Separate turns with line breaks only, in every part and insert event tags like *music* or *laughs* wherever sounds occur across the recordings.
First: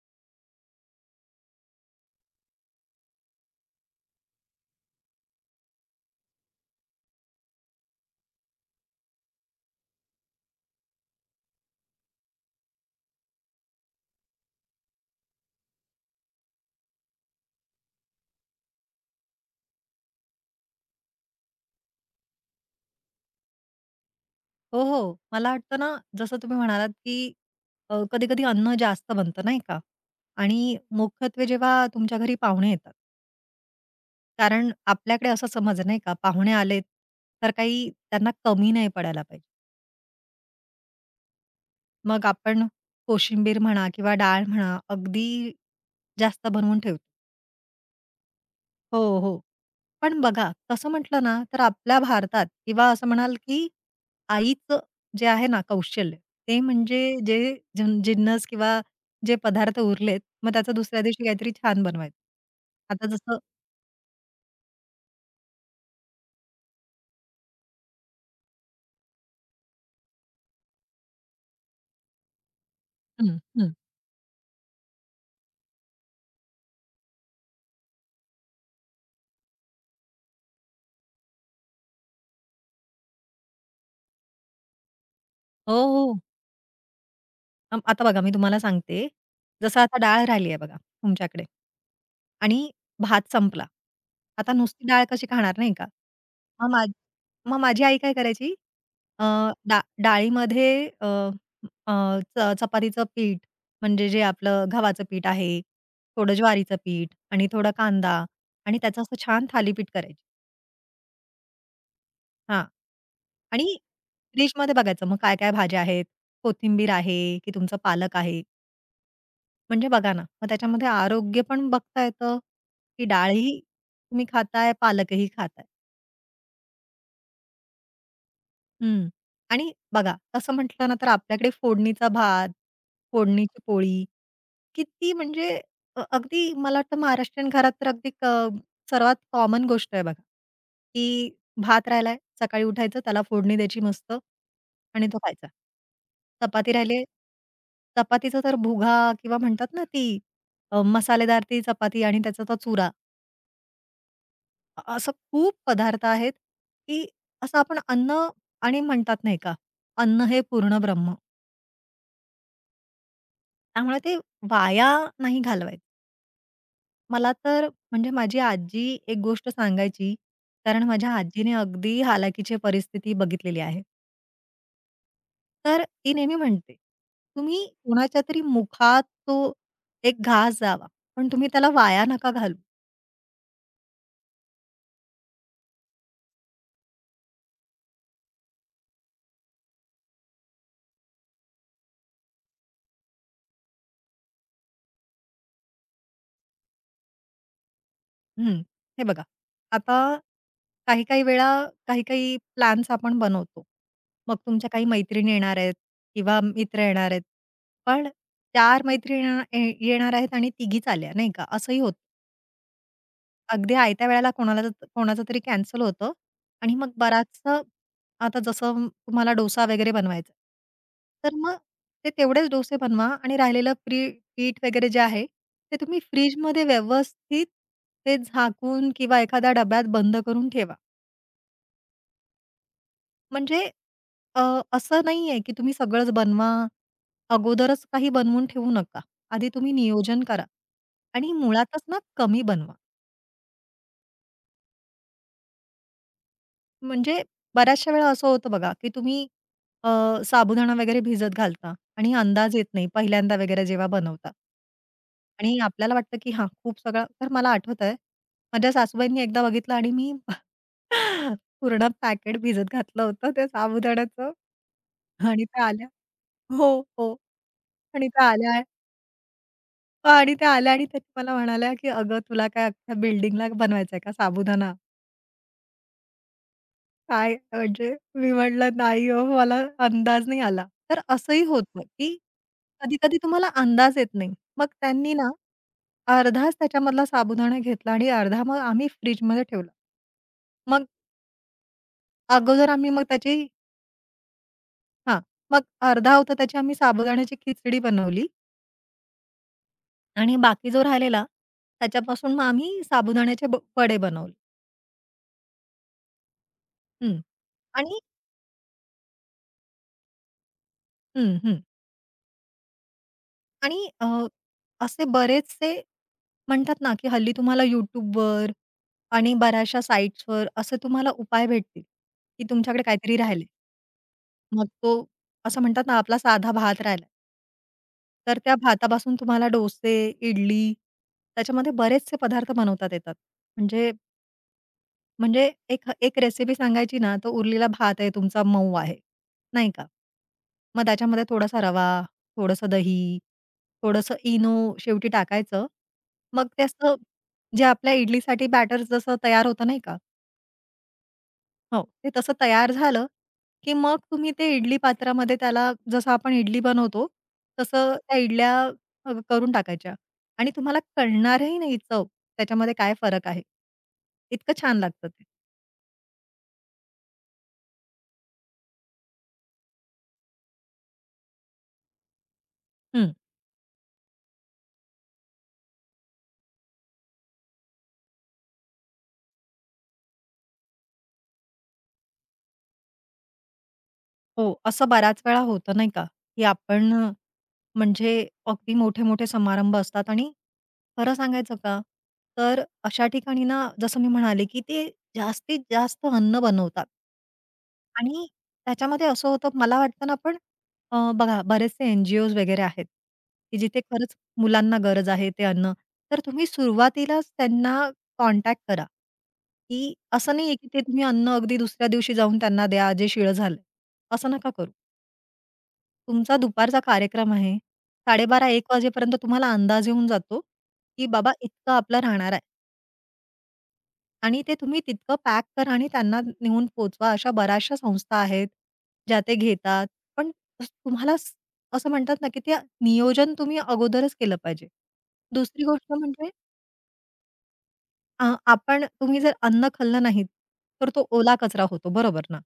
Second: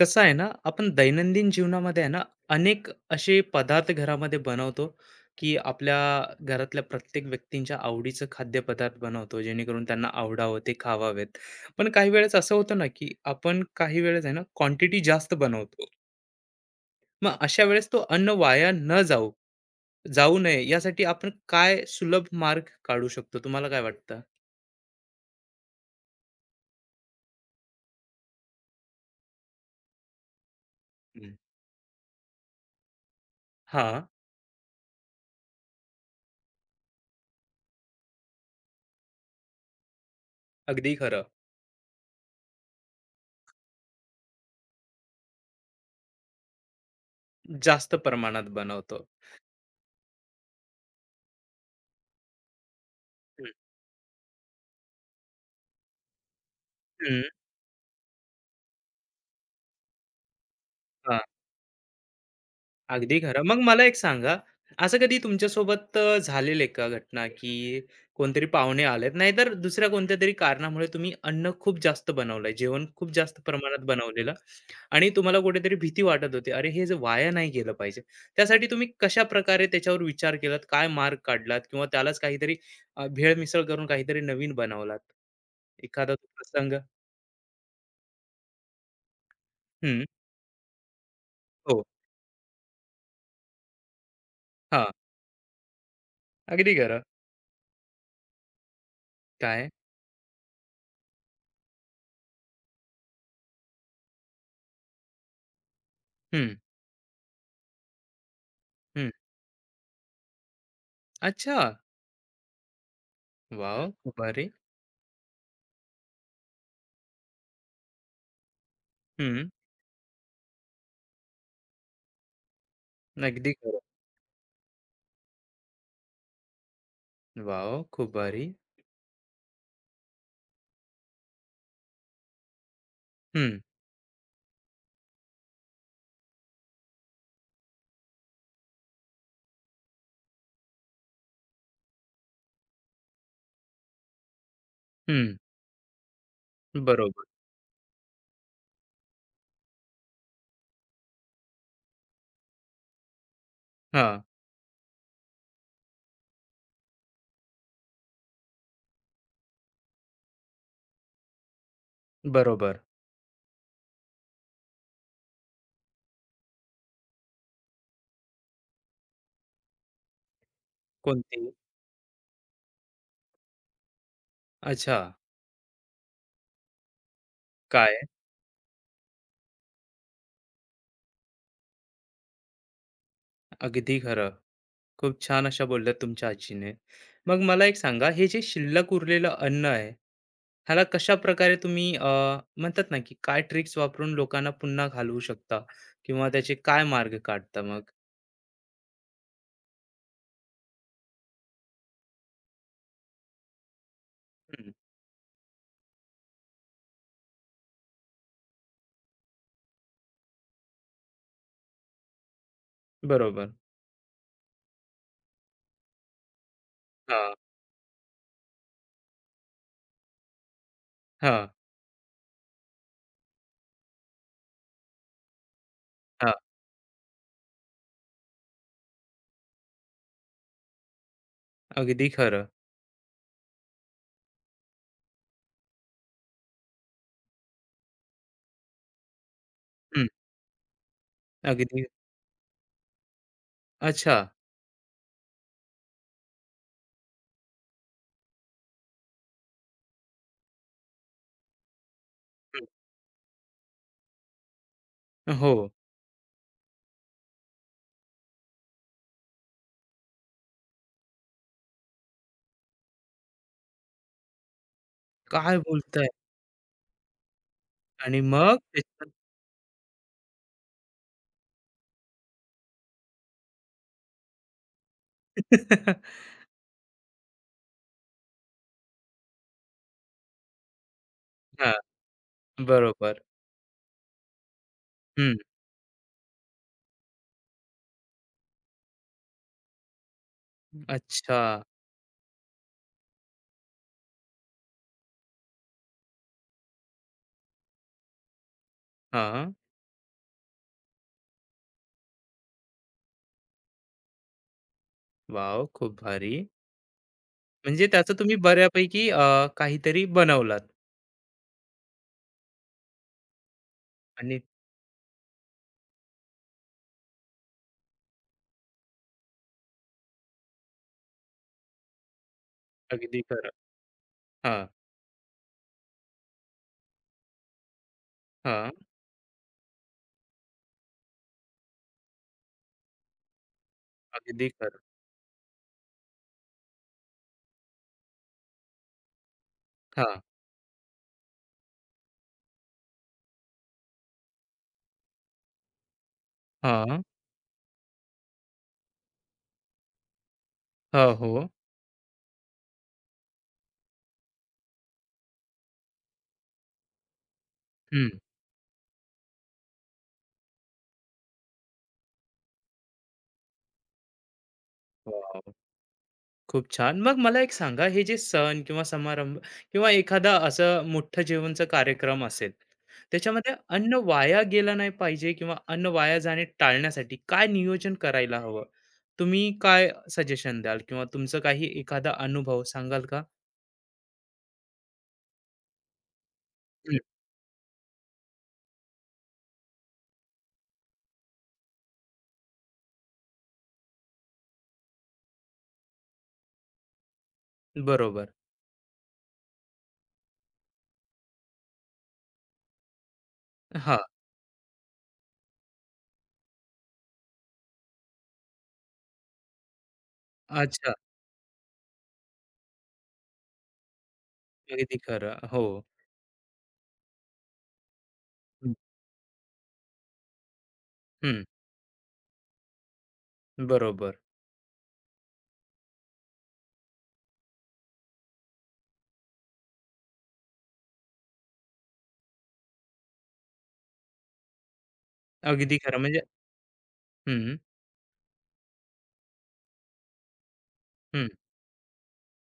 कसं आहे ना, आपण दैनंदिन जीवनामध्ये आहे ना, अनेक असे पदार्थ घरामध्ये बनवतो, की आपल्या घरातल्या प्रत्येक व्यक्तींच्या आवडीचं खाद्यपदार्थ बनवतो, जेणेकरून त्यांना आवडावं, ते खावावेत. पण काही वेळेस असं होतं ना, की आपण काही वेळेस आहे ना, क्वांटिटी जास्त बनवतो. मग अशा वेळेस तो अन्न वाया न जाऊ जाऊ नये, यासाठी आपण काय सुलभ मार्ग काढू शकतो? तुम्हाला काय वाटतं?
हो, हो. मला वाटतं ना, जसं तुम्ही म्हणालात, की कधी-कधी अन्न जास्त बनतं नाही का? आणि
हं.
मुख्यत्वे जेव्हा तुमच्या घरी पाहुणे येतात,
हां,
कारण आपल्याकडे असा समज आहे नाही का, पाहुणे आलेत, तर काही त्यांना कमी नाही पडायला पाहिजे.
अगदी खरं.
मग आपण कोशिंबीर म्हणा किंवा डाळ म्हणा, अगदी जास्त बनवून ठेवतो.
जास्त प्रमाणात
हो,
बनवतो.
हो. पण बघा, तसं म्हटलं ना, तर आपल्या भारतात किंवा असं म्हणाल,
हं.
की आईचं जे आहे ना कौशल्य, ते म्हणजे
हं,
जे जिन जिन्नस किंवा जे पदार्थ उरलेत, मग त्याचा दुसऱ्या दिवशी काहीतरी छान बनवायचं. आता
अगदी
जसं
खरं. मग मला एक सांगा, असं कधी तुमच्यासोबत झालेलं आहे का घटना, की कोणतरी पाहुणे आलेत, नाहीतर दुसऱ्या कोणत्यातरी कारणामुळे तुम्ही अन्न खूप जास्त बनवलंय, जेवण खूप
हं,
जास्त
हं.
प्रमाणात बनवलेलं आणि तुम्हाला कुठेतरी भीती वाटत होती, "अरे, हे जे वाया नाही गेलं पाहिजे." त्यासाठी तुम्ही कशाप्रकारे त्याच्यावर विचार केलात, काय मार्ग काढलात किंवा त्यालाच काहीतरी भेळ-मिसळ करून काहीतरी नवीन बनवलात?
हो,
एखादा
हो.
तो प्रसंग?
अं, आता बघा मी तुम्हाला सांगते, जसं आता
हं.
डाळ राहिली आहे बघा तुमच्याकडे
हो.
आणि भात संपला. आता नुसती
हां.
डाळ कशी खाणार नाही का? मग
अगदी
माझ
खरं.
मग माझी आई काय करायची, अ,
काय?
डाळीमध्ये अ, अ, चपातीचं पीठ, म्हणजे जे आपलं गव्हाचं पीठ आहे, थोडं
हं,
ज्वारीचं पीठ आणि थोडा कांदा आणि त्याचं
हं.
असं छान थालीपीठ करायची.
अच्छा.
हां. आणि
वॉव! भारी.
डिशमध्ये बघायचं मग काय-काय भाज्या आहेत, कोथिंबीर आहे की तुमचं पालक आहे.
हं,
म्हणजे बघा ना, मग त्याच्यामध्ये आरोग्य पण बघता येतं, की
अगदी
डाळही
खरं.
तुम्ही खाताय, पालकही खाताय.
वॉव! खूप भारी.
हं. आणि बघा, तसं म्हटलं ना, तर आपल्याकडे फोडणीचा भात,
हं,
फोडणीची पोळी, किती म्हणजे अगदी मला वाटतं महाराष्ट्रीयन घरात तर अगदी सर्वात कॉमन गोष्ट आहे बघा, की भात राहिलाय, सकाळी उठायचं, त्याला फोडणी द्यायची मस्त आणि तो
हं.
खायचा. चपाती राहिली,
बरोबर.
चपातीचा तर भुगा किंवा म्हणतात ना, ती मसालेदार ती चपाती आणि त्याचा तो चुरा.
हां,
असं खूप पदार्थ आहेत, की असं आपण अन्न आणि म्हणतात नाही का, अन्न हे पूर्ण ब्रह्म.
बरोबर.
त्यामुळे ते वाया नाही घालवायचं. मला तर म्हणजे माझी आजी एक गोष्ट सांगायची, कारण माझ्या
कोणती?
आजीने अगदी हालाकीची परिस्थिती बघितलेली आहे.
अच्छा.
तर ती नेहमी म्हणते, "तुम्ही
काय?
कोणाच्यातरी मुखात तो एक घास जावा, पण तुम्ही त्याला वाया नका घालू."
अगदी खरं. खूप छान अशा बोलल्या तुमच्या आजीने. मग मला एक सांगा, हे जे शिल्लक उरलेलं अन्न आहे, ह्याला कशा प्रकारे तुम्ही म्हणतात ना, की काय ट्रिक्स वापरून लोकांना पुन्हा घालवू शकता किंवा त्याचे काय मार्ग काढता मग?
हं, हे बघा, आता काही-काही वेळा काही-काही प्लॅन्स आपण बनवतो. मग तुमच्या
हं,
काही मैत्रिणी येणार आहेत किंवा मित्र येणार आहेत. पण 4 मैत्रिणी येणार आहेत आणि तिघीच आल्या नाही का, असंही होतं.
बरोबर.
अगदी आयत्या वेळेला कोणाचं तरी कॅन्सल होतं आणि मग
हां,
बराचसं आता जसं तुम्हाला डोसा वगैरे बनवायचा तर
हां,
मग ते तेवढेच डोसे बनवा आणि राहिलेलं पीठ वगैरे जे आहे, ते तुम्ही
हां.
फ्रिजमध्ये व्यवस्थित ते झाकून किंवा एखाद्या डब्यात बंद करून ठेवा.
अगदी खरं.
म्हणजे अ, असं नाहीये, की तुम्ही सगळंच बनवा. अगोदरच काही बनवून ठेवू नका. आधी तुम्ही
हं,
नियोजन करा आणि मुळातच
अगदी
ना कमी बनवा.
अच्छा.
म्हणजे बऱ्याचशा वेळा असं होतं बघा, की तुम्ही अ, साबुदाणा वगैरे भिजत घालता आणि अंदाज येत
हं,
नाही पहिल्यांदा वगैरे जेव्हा बनवता.
हो.
आणि आपल्याला वाटतं, की हां, खूप सगळं तर मला आठवत आहे, माझ्या सासूबाईंनी एकदा बघितलं आणि मी *laughs* पूर्ण पॅकेट भिजत घातलं होतं त्या साबुदाण्याचं आणि
काय
त्या आल्या.
बोलताय?
हो, हो. आणि
आणि
त्या
मग
आल्या.
त्याच्यात
आणि त्या आल्या आणि त्या मला म्हणाल्या, की "अगं तुला काय अख्ख्या बिल्डिंगला बनवायचंय का साबुदाणा?"
*laughs*
काय म्हणजे मी म्हटलं, "नाही हो, मला अंदाज नाही आला." तर असंही
हां,
होतं, की कधी-कधी
बरोबर.
तुम्हाला अंदाज येत नाही. मग त्यांनी ना,
हं.
अर्धाच त्याच्यामधला साबुदाणा घेतला आणि अर्धा मग आम्ही फ्रिजमध्ये ठेवला. मग
अच्छा.
अगोदर आम्ही मग त्याची हां, मग अर्धा होता त्याची आम्ही साबुदाण्याची खिचडी बनवली
हां.
आणि बाकी जो राहिलेला त्याच्यापासून मग आम्ही साबुदाण्याचे वडे बनवले.
वॉव! खूप भारी.
हं.
म्हणजे
आणि
त्याचं तुम्ही बऱ्यापैकी काहीतरी बनवलात
हं, हं. आणि
आणि
असे बरेचसे म्हणतात ना, की हल्ली तुम्हाला YouTubeवर आणि बऱ्याचशा साइट्सवर असे तुम्हाला उपाय भेटतील, की तुमच्याकडे काहीतरी
अगदी
राहिलंय.
खरं. हां,
मग तो असं म्हणतात ना, आपला साधा भात राहिलाय, तर त्या
हां.
भातापासून तुम्हाला डोसे, इडली त्याच्यामध्ये बरेचसे पदार्थ बनवता येतात. म्हणजे
अगदी खरं.
म्हणजे एक एक रेसिपी सांगायची ना, तो उरलेला भात आहे तुमचा मऊ आहे, नाही का?
हां,
मग त्याच्यामध्ये थोडासा रवा, थोडंसं दही, थोडंसं इनो शेवटी टाकायचं. मग ते असं
हां.
जे आपल्या इडलीसाठी बॅटर जसं तयार होतं नाही का?
हां, हो.
हो. ते तसं तयार झालं, की मग तुम्ही ते इडली पात्रामध्ये त्याला जसं आपण इडली बनवतो, तसं
हं.
त्या इडल्या करून टाकायच्या आणि तुम्हाला कळणारही नाही चव त्याच्यामध्ये काय फरक आहे. इतकं छान लागतं ते.
वॉव! खूप छान. मग मला एक सांगा, हे जे सण किंवा समारंभ किंवा एखादा असं मोठं जेवणचा कार्यक्रम असेल, त्याच्यामध्ये अन्न वाया गेलं नाही पाहिजे किंवा अन्न वाया जाणे टाळण्यासाठी काय नियोजन करायला हवं? तुम्ही काय सजेशन द्याल किंवा तुमचं काही एखादा अनुभव सांगाल का?
हो, असं बऱ्याच वेळा होतं नाही का, की आपण
हं.
म्हणजे अगदी मोठे-मोठे समारंभ असतात आणि खरं सांगायचं का, तर अशा ठिकाणी ना, जसं मी म्हणाले, की ते जास्तीत जास्त अन्न बनवतात. आणि
बरोबर.
त्याच्यामध्ये असं होतं, मला वाटतं ना पण बघा बरेचसे एन-जी-ओज वगैरे आहेत, की जिथे
हां.
खरंच मुलांना गरज आहे ते अन्न. तर तुम्ही सुरुवातीलाच त्यांना कॉन्टॅक्ट करा, की असं नाहीये, की ते
अच्छा.
तुम्ही अन्न अगदी दुसऱ्या दिवशी जाऊन त्यांना द्या, जे शिळं झालंय. असं नका करू.
अगदी खरं. हो.
तुमचा दुपारचा कार्यक्रम आहे. 12:30-1
हं.
वाजेपर्यंत तुम्हाला अंदाज येऊन जातो, की बाबा इतकं आपलं राहणार आहे
बरोबर.
आणि ते तुम्ही तितकं पॅक करा आणि त्यांना नेऊन पोहोचवा. अशा बऱ्याचशा संस्था आहेत, ज्या ते घेतात. पण अस- तुम्हाला स असं म्हणतात ना, की ते नियोजन तुम्ही अगोदरच केलं पाहिजे. दुसरी
अगदी
गोष्ट
खरं म्हणजे
म्हणजे
हं,
अ, आपण तुम्ही जर अन्न खाल्लं नाहीत, तर तो
हं.
ओला कचरा होतो, बरोबर ना?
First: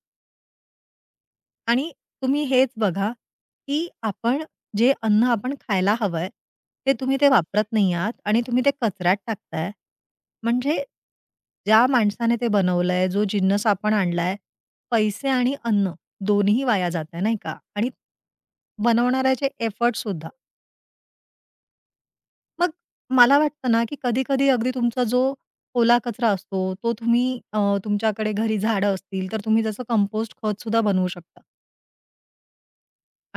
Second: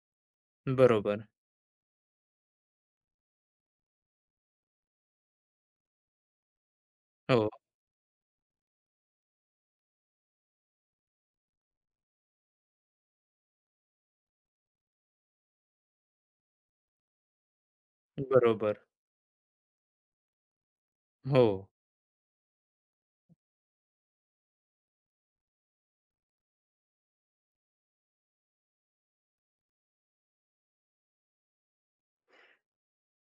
बरोबर.
आणि तुम्ही हेच बघा, की आपण जे अन्न आपण खायला हवंय, ते तुम्ही ते
हो.
वापरत नाही आहात आणि तुम्ही ते कचऱ्यात टाकताय. म्हणजे ज्या माणसाने ते बनवलंय, जो जिन्नस आपण आणलाय, पैसे आणि अन्न दोन्ही वाया जातंय नाही का? आणि
बरोबर.
बनवणाऱ्याचे एफर्टसुद्धा.
हो.
मग मला वाटतं ना, की कधी-कधी अगदी तुमचा जो ओला कचरा असतो, तो तुम्ही तुमच्याकडे घरी झाडं असतील, तर तुम्ही त्याचं कंपोस्ट खतसुद्धा बनवू शकता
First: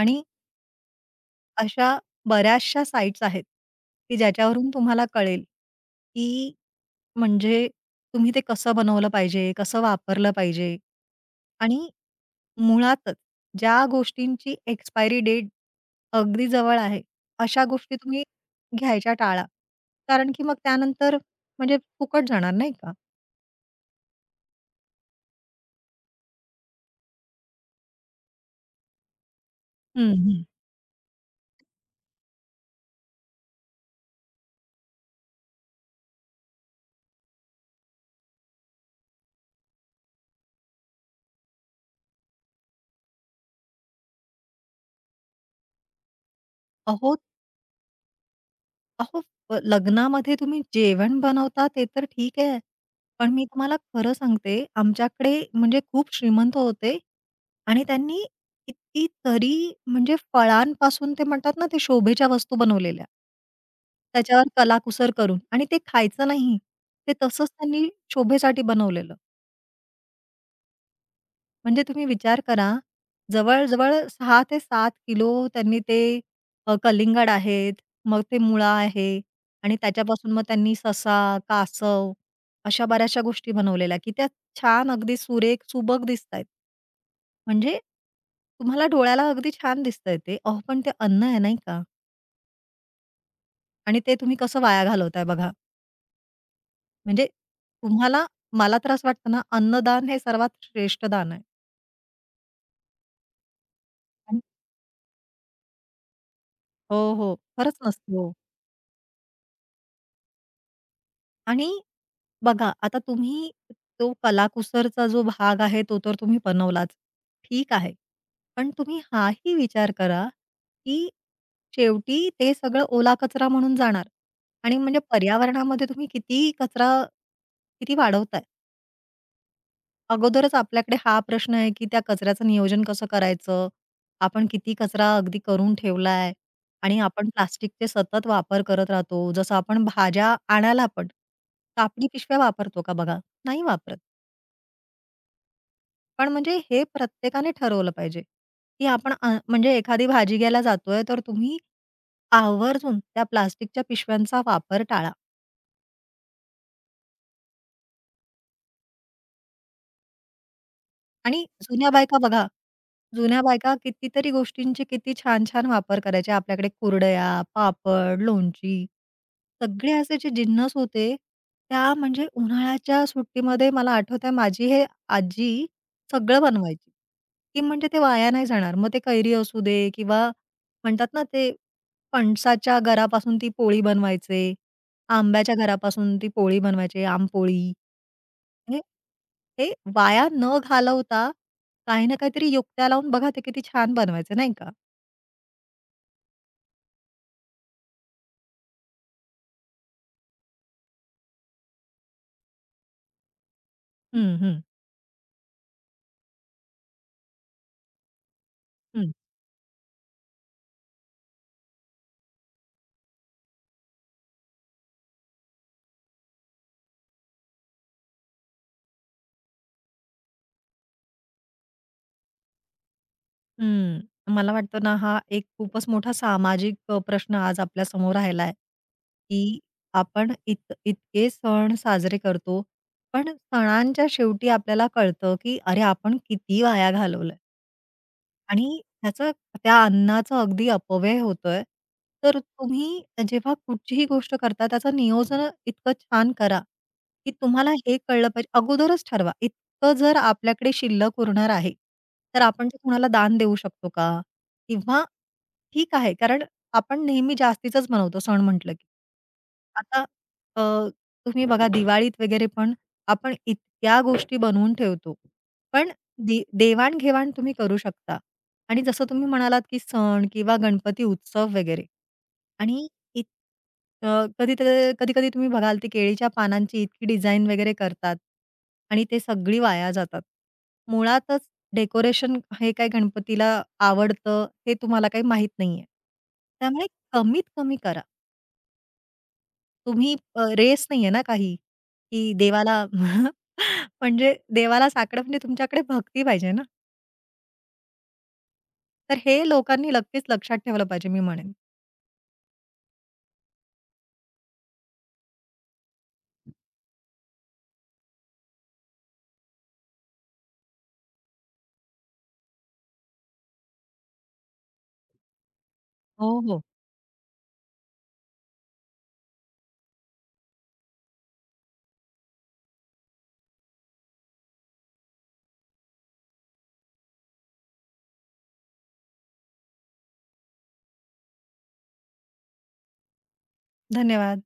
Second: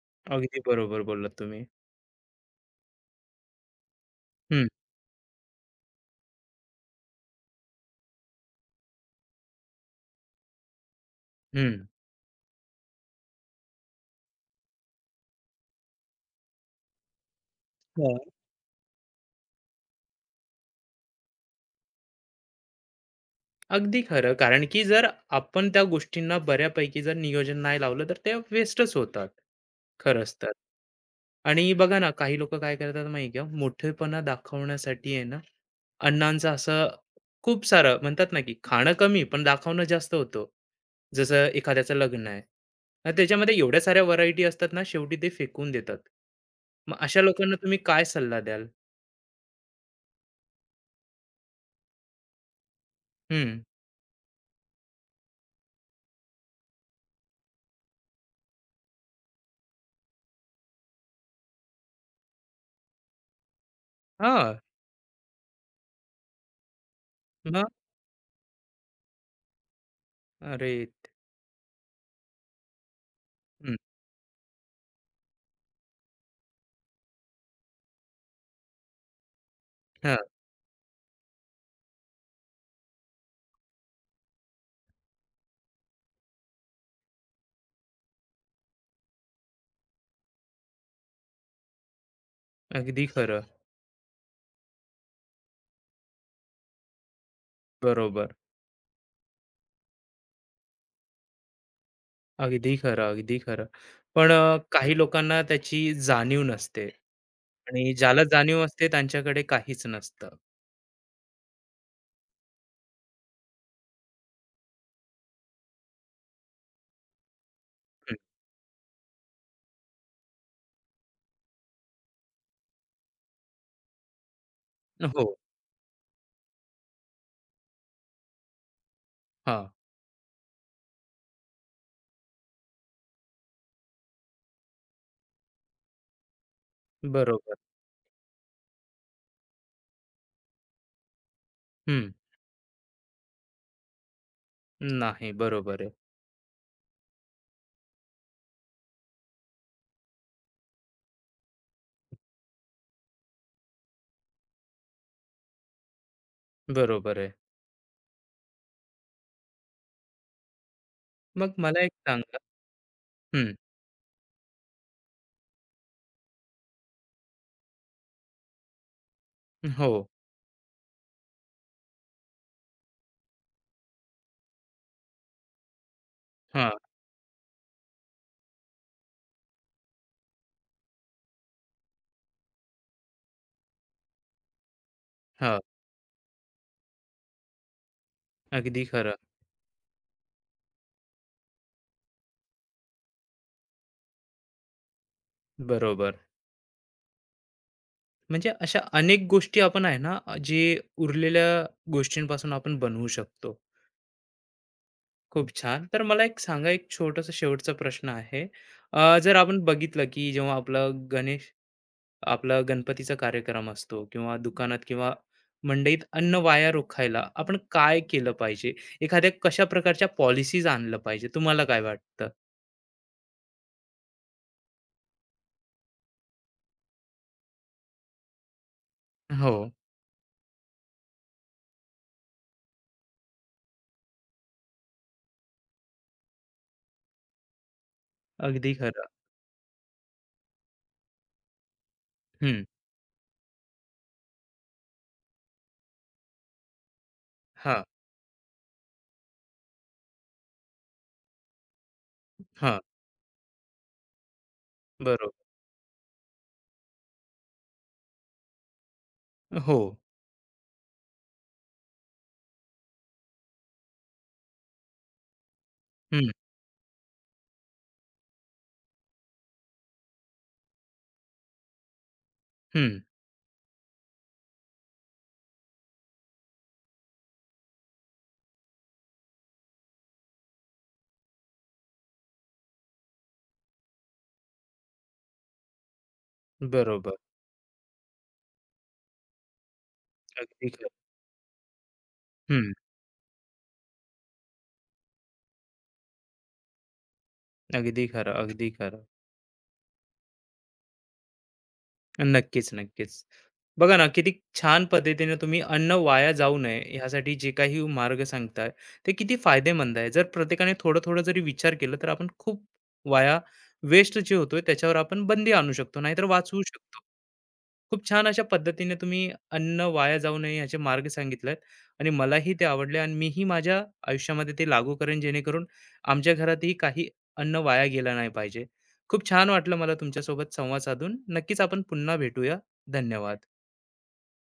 आणि
अगदी बरोबर बोललात तुम्ही.
अशा बऱ्याचशा साइट्स आहेत, की
हं.
ज्याच्यावरून तुम्हाला कळेल, की म्हणजे तुम्ही ते कसं बनवलं पाहिजे, कसं वापरलं पाहिजे
हम्म हं.
आणि मुळातच ज्या गोष्टींची एक्सपायरी डेट अगदी जवळ आहे, अशा गोष्टी तुम्ही घ्यायच्या टाळा. कारण की मग त्यानंतर म्हणजे फुकट जाणार नाही का?
अगदी खरं. कारण की जर आपण त्या गोष्टींना बऱ्यापैकी जर नियोजन नाही लावलं, तर ते वेस्टच होतात,
हं,
खरंच
हं.
तर. आणि बघा ना, काही लोकं काय करतात माहिती आहे का? मोठेपणा दाखवण्यासाठी आहे ना, अण्णांचं असं खूप सारं म्हणतात ना, की खाणं कमी पण दाखवणं जास्त होतं. जसं एखाद्याचं लग्न आहे. मग त्याच्यामध्ये एवढ्या साऱ्या व्हरायटी असतात ना, शेवटी ते फेकून देतात. मग
अहो
अशा लोकांना तुम्ही काय सल्ला द्याल?
अहो, लग्नामध्ये तुम्ही जेवण बनवता ते तर ठीक आहे. पण मी
हं.
तुम्हाला खरं सांगते, आमच्याकडे म्हणजे खूप श्रीमंत होते आणि त्यांनी कितीतरी म्हणजे फळांपासून ते म्हणतात ना, ते शोभेच्या वस्तू बनवलेल्या. त्याच्यावर
हां.
कलाकुसर करून आणि ते खायचं नाही. ते तसंच
मग
त्यांनी शोभेसाठी बनवलेलं.
अरे!
म्हणजे तुम्ही विचार करा,
हं.
जवळ-जवळ 6 ते 7 किलो त्यांनी ते कलिंगड आहेत, मग ते मुळा आहे आणि
हां.
त्याच्यापासून मग त्यांनी ससा, कासव अशा बऱ्याचशा गोष्टी बनवलेल्या, की त्या छान अगदी सुरेख, सुबक दिसतायत. म्हणजे तुम्हाला डोळ्याला अगदी छान दिसतंय ते. अहो, पण ते अन्न आहे नाही का
अगदी खरं.
आणि ते तुम्ही कसं वाया घालवताय बघा. म्हणजे तुम्हाला
बरोबर.
मला तर असं वाटतं ना, अन्नदान हे सर्वात श्रेष्ठ दान आहे.
अगदी खरं, अगदी खरं. पण
आणि
काही लोकांना त्याची जाणीव नसते
हो, हो. खरंच
आणि
नसतं.
ज्याला
हो.
जाणीव असते त्यांच्याकडे काहीच नसतं.
आणि बघा, आता तुम्ही तो कलाकुसरचा जो भाग आहे, तो तर तुम्ही बनवलाच. ठीक आहे. पण तुम्ही हाही विचार करा, की शेवटी ते सगळं ओला कचरा म्हणून जाणार आणि म्हणजे
हं, हो.
पर्यावरणामध्ये तुम्ही किती कचरा किती वाढवताय.
हां,
अगोदरच आपल्याकडे हा प्रश्न आहे, की त्या कचऱ्याचं नियोजन कसं करायचं? आपण किती कचरा अगदी करून ठेवलाय? आणि आपण
बरोबर.
प्लास्टिकचे सतत वापर करत राहतो. जसं आपण भाज्या आणायला पण कापडी
हं.
पिशव्या वापरतो का बघा? नाही वापरत.
नाही, बरोबर आहे,
पण म्हणजे हे प्रत्येकाने ठरवलं पाहिजे, की आपण म्हणजे एखादी भाजी घ्यायला जातोय, तर तुम्ही आवर्जून त्या प्लास्टिकच्या पिशव्यांचा वापर टाळा.
बरोबर आहे.
आणि
मग मला एक सांगा
जुन्या
हं,
बायका कितीतरी गोष्टींचे किती छान-छान वापर करायच्या. आपल्याकडे कुरडया, पापड, लोणची सगळे
हो.
असे जे जिन्नस होते, त्या म्हणजे उन्हाळ्याच्या सुट्टीमध्ये मला आठवतंय माझी हे आजी सगळं
हा,
बनवायची, की म्हणजे ते वाया नाही जाणार. मग ते कैरी असू दे किंवा म्हणतात ना ते फणसाच्या गरापासून ती पोळी बनवायचे, आंब्याच्या
हां.
गरापासून ती पोळी बनवायची, आंबपोळी. हे
अगदी खरं.
हे वाया न घालवता काही ना काहीतरी युक्त्या लावून बघा ते किती छान बनवायचं नाही का?
बरोबर. म्हणजे अशा अनेक गोष्टी आपण आहे ना, जे उरलेल्या गोष्टींपासून आपण बनवू शकतो.
हं, हं.
खूप छान. तर मला एक सांगा, एक छोटासा शेवटचा प्रश्न आहे.
हं,
जर आपण बघितलं, की जेव्हा आपलं गणेश आपला गणपतीचा कार्यक्रम असतो किंवा दुकानात किंवा मंडईत अन्न वाया रोखायला आपण काय केलं पाहिजे? एखाद्या कशा प्रकारच्या पॉलिसीज आणलं पाहिजे? तुम्हाला काय वाटतं?
हं. मला वाटतं ना हा एक खूपच मोठा सामाजिक प्रश्न आज आपल्यासमोर राहिला आहे, की
हो,
आपण इतके सण साजरे करतो, पण सणांच्या शेवटी आपल्याला कळतं, की अरे आपण किती वाया घालवलंय.
अगदी
आणि
खरं.
त्या अन्नाचा अगदी अपव्यय होतोय. तर
हं.
तुम्ही जेव्हा कुठचीही गोष्ट करता त्याचं नियोजन इतकं छान करा, की तुम्हाला
हां,
हे कळलं पाहिजे. अगोदरच ठरवा. इतकं जर आपल्याकडे शिल्लक उरणार आहे, तर आपण ते
हां.
कुणाला दान देऊ शकतो का? किंवा
बरोबर.
ठीक आहे, कारण आपण नेहमी जास्तीचंच बनवतो सण म्हटलं की.
हो.
आता अ, तुम्ही बघा दिवाळीत वगैरे पण आपण इतक्या गोष्टी बनवून ठेवतो. पण
हं,
देवाण तुम्ही करू शकता. आणि जसं तुम्ही म्हणालात, की सण किंवा गणपती उत्सव वगैरे आणि
हं.
इत अ, कधी तर कधी-कधी तुम्ही बघाल, ती केळीच्या पानांची इतकी डिझाइन वगैरे करतात आणि ते सगळी वाया जातात. मुळातच डेकोरेशन हे काय गणपतीला आवडतं, हे तुम्हाला काही माहित नाहीये. त्यामुळे
बरोबर.
कमीत कमी करा. तुम्ही
अगदी
रेस
खरं.
नाहीये ना काही, की
हं.
देवाला *laughs* म्हणजे देवाला साकडं म्हणजे तुमच्याकडे भक्ती पाहिजे ना.
अगदी खरं, अगदी खरं.
तर हे लोकांनी नक्कीच लक्षात ठेवलं पाहिजे, मी म्हणेन.
नक्कीच, नक्कीच. बघा ना, किती छान पद्धतीने तुम्ही अन्न वाया जाऊ नये ह्यासाठी जे काही मार्ग सांगताय, ते किती फायदेमंद आहे. जर प्रत्येकाने थोडं-थोडं जरी विचार केला, तर आपण खूप वाया वेस्ट जे होतोय त्याच्यावर आपण बंदी आणू शकतो, नाहीतर
हो,
वाचवू
हो.
शकतो. खूप छान अशा पद्धतीने तुम्ही अन्न वाया जाऊ नये याचे मार्ग सांगितलेत आणि मलाही ते आवडले आणि मीही माझ्या आयुष्यामध्ये ते लागू करेन जेणेकरून आमच्या घरातही काही अन्न वाया गेलं नाही पाहिजे. खूप छान वाटलं मला तुमच्यासोबत संवाद साधून. नक्कीच आपण पुन्हा भेटूया. धन्यवाद.
धन्यवाद.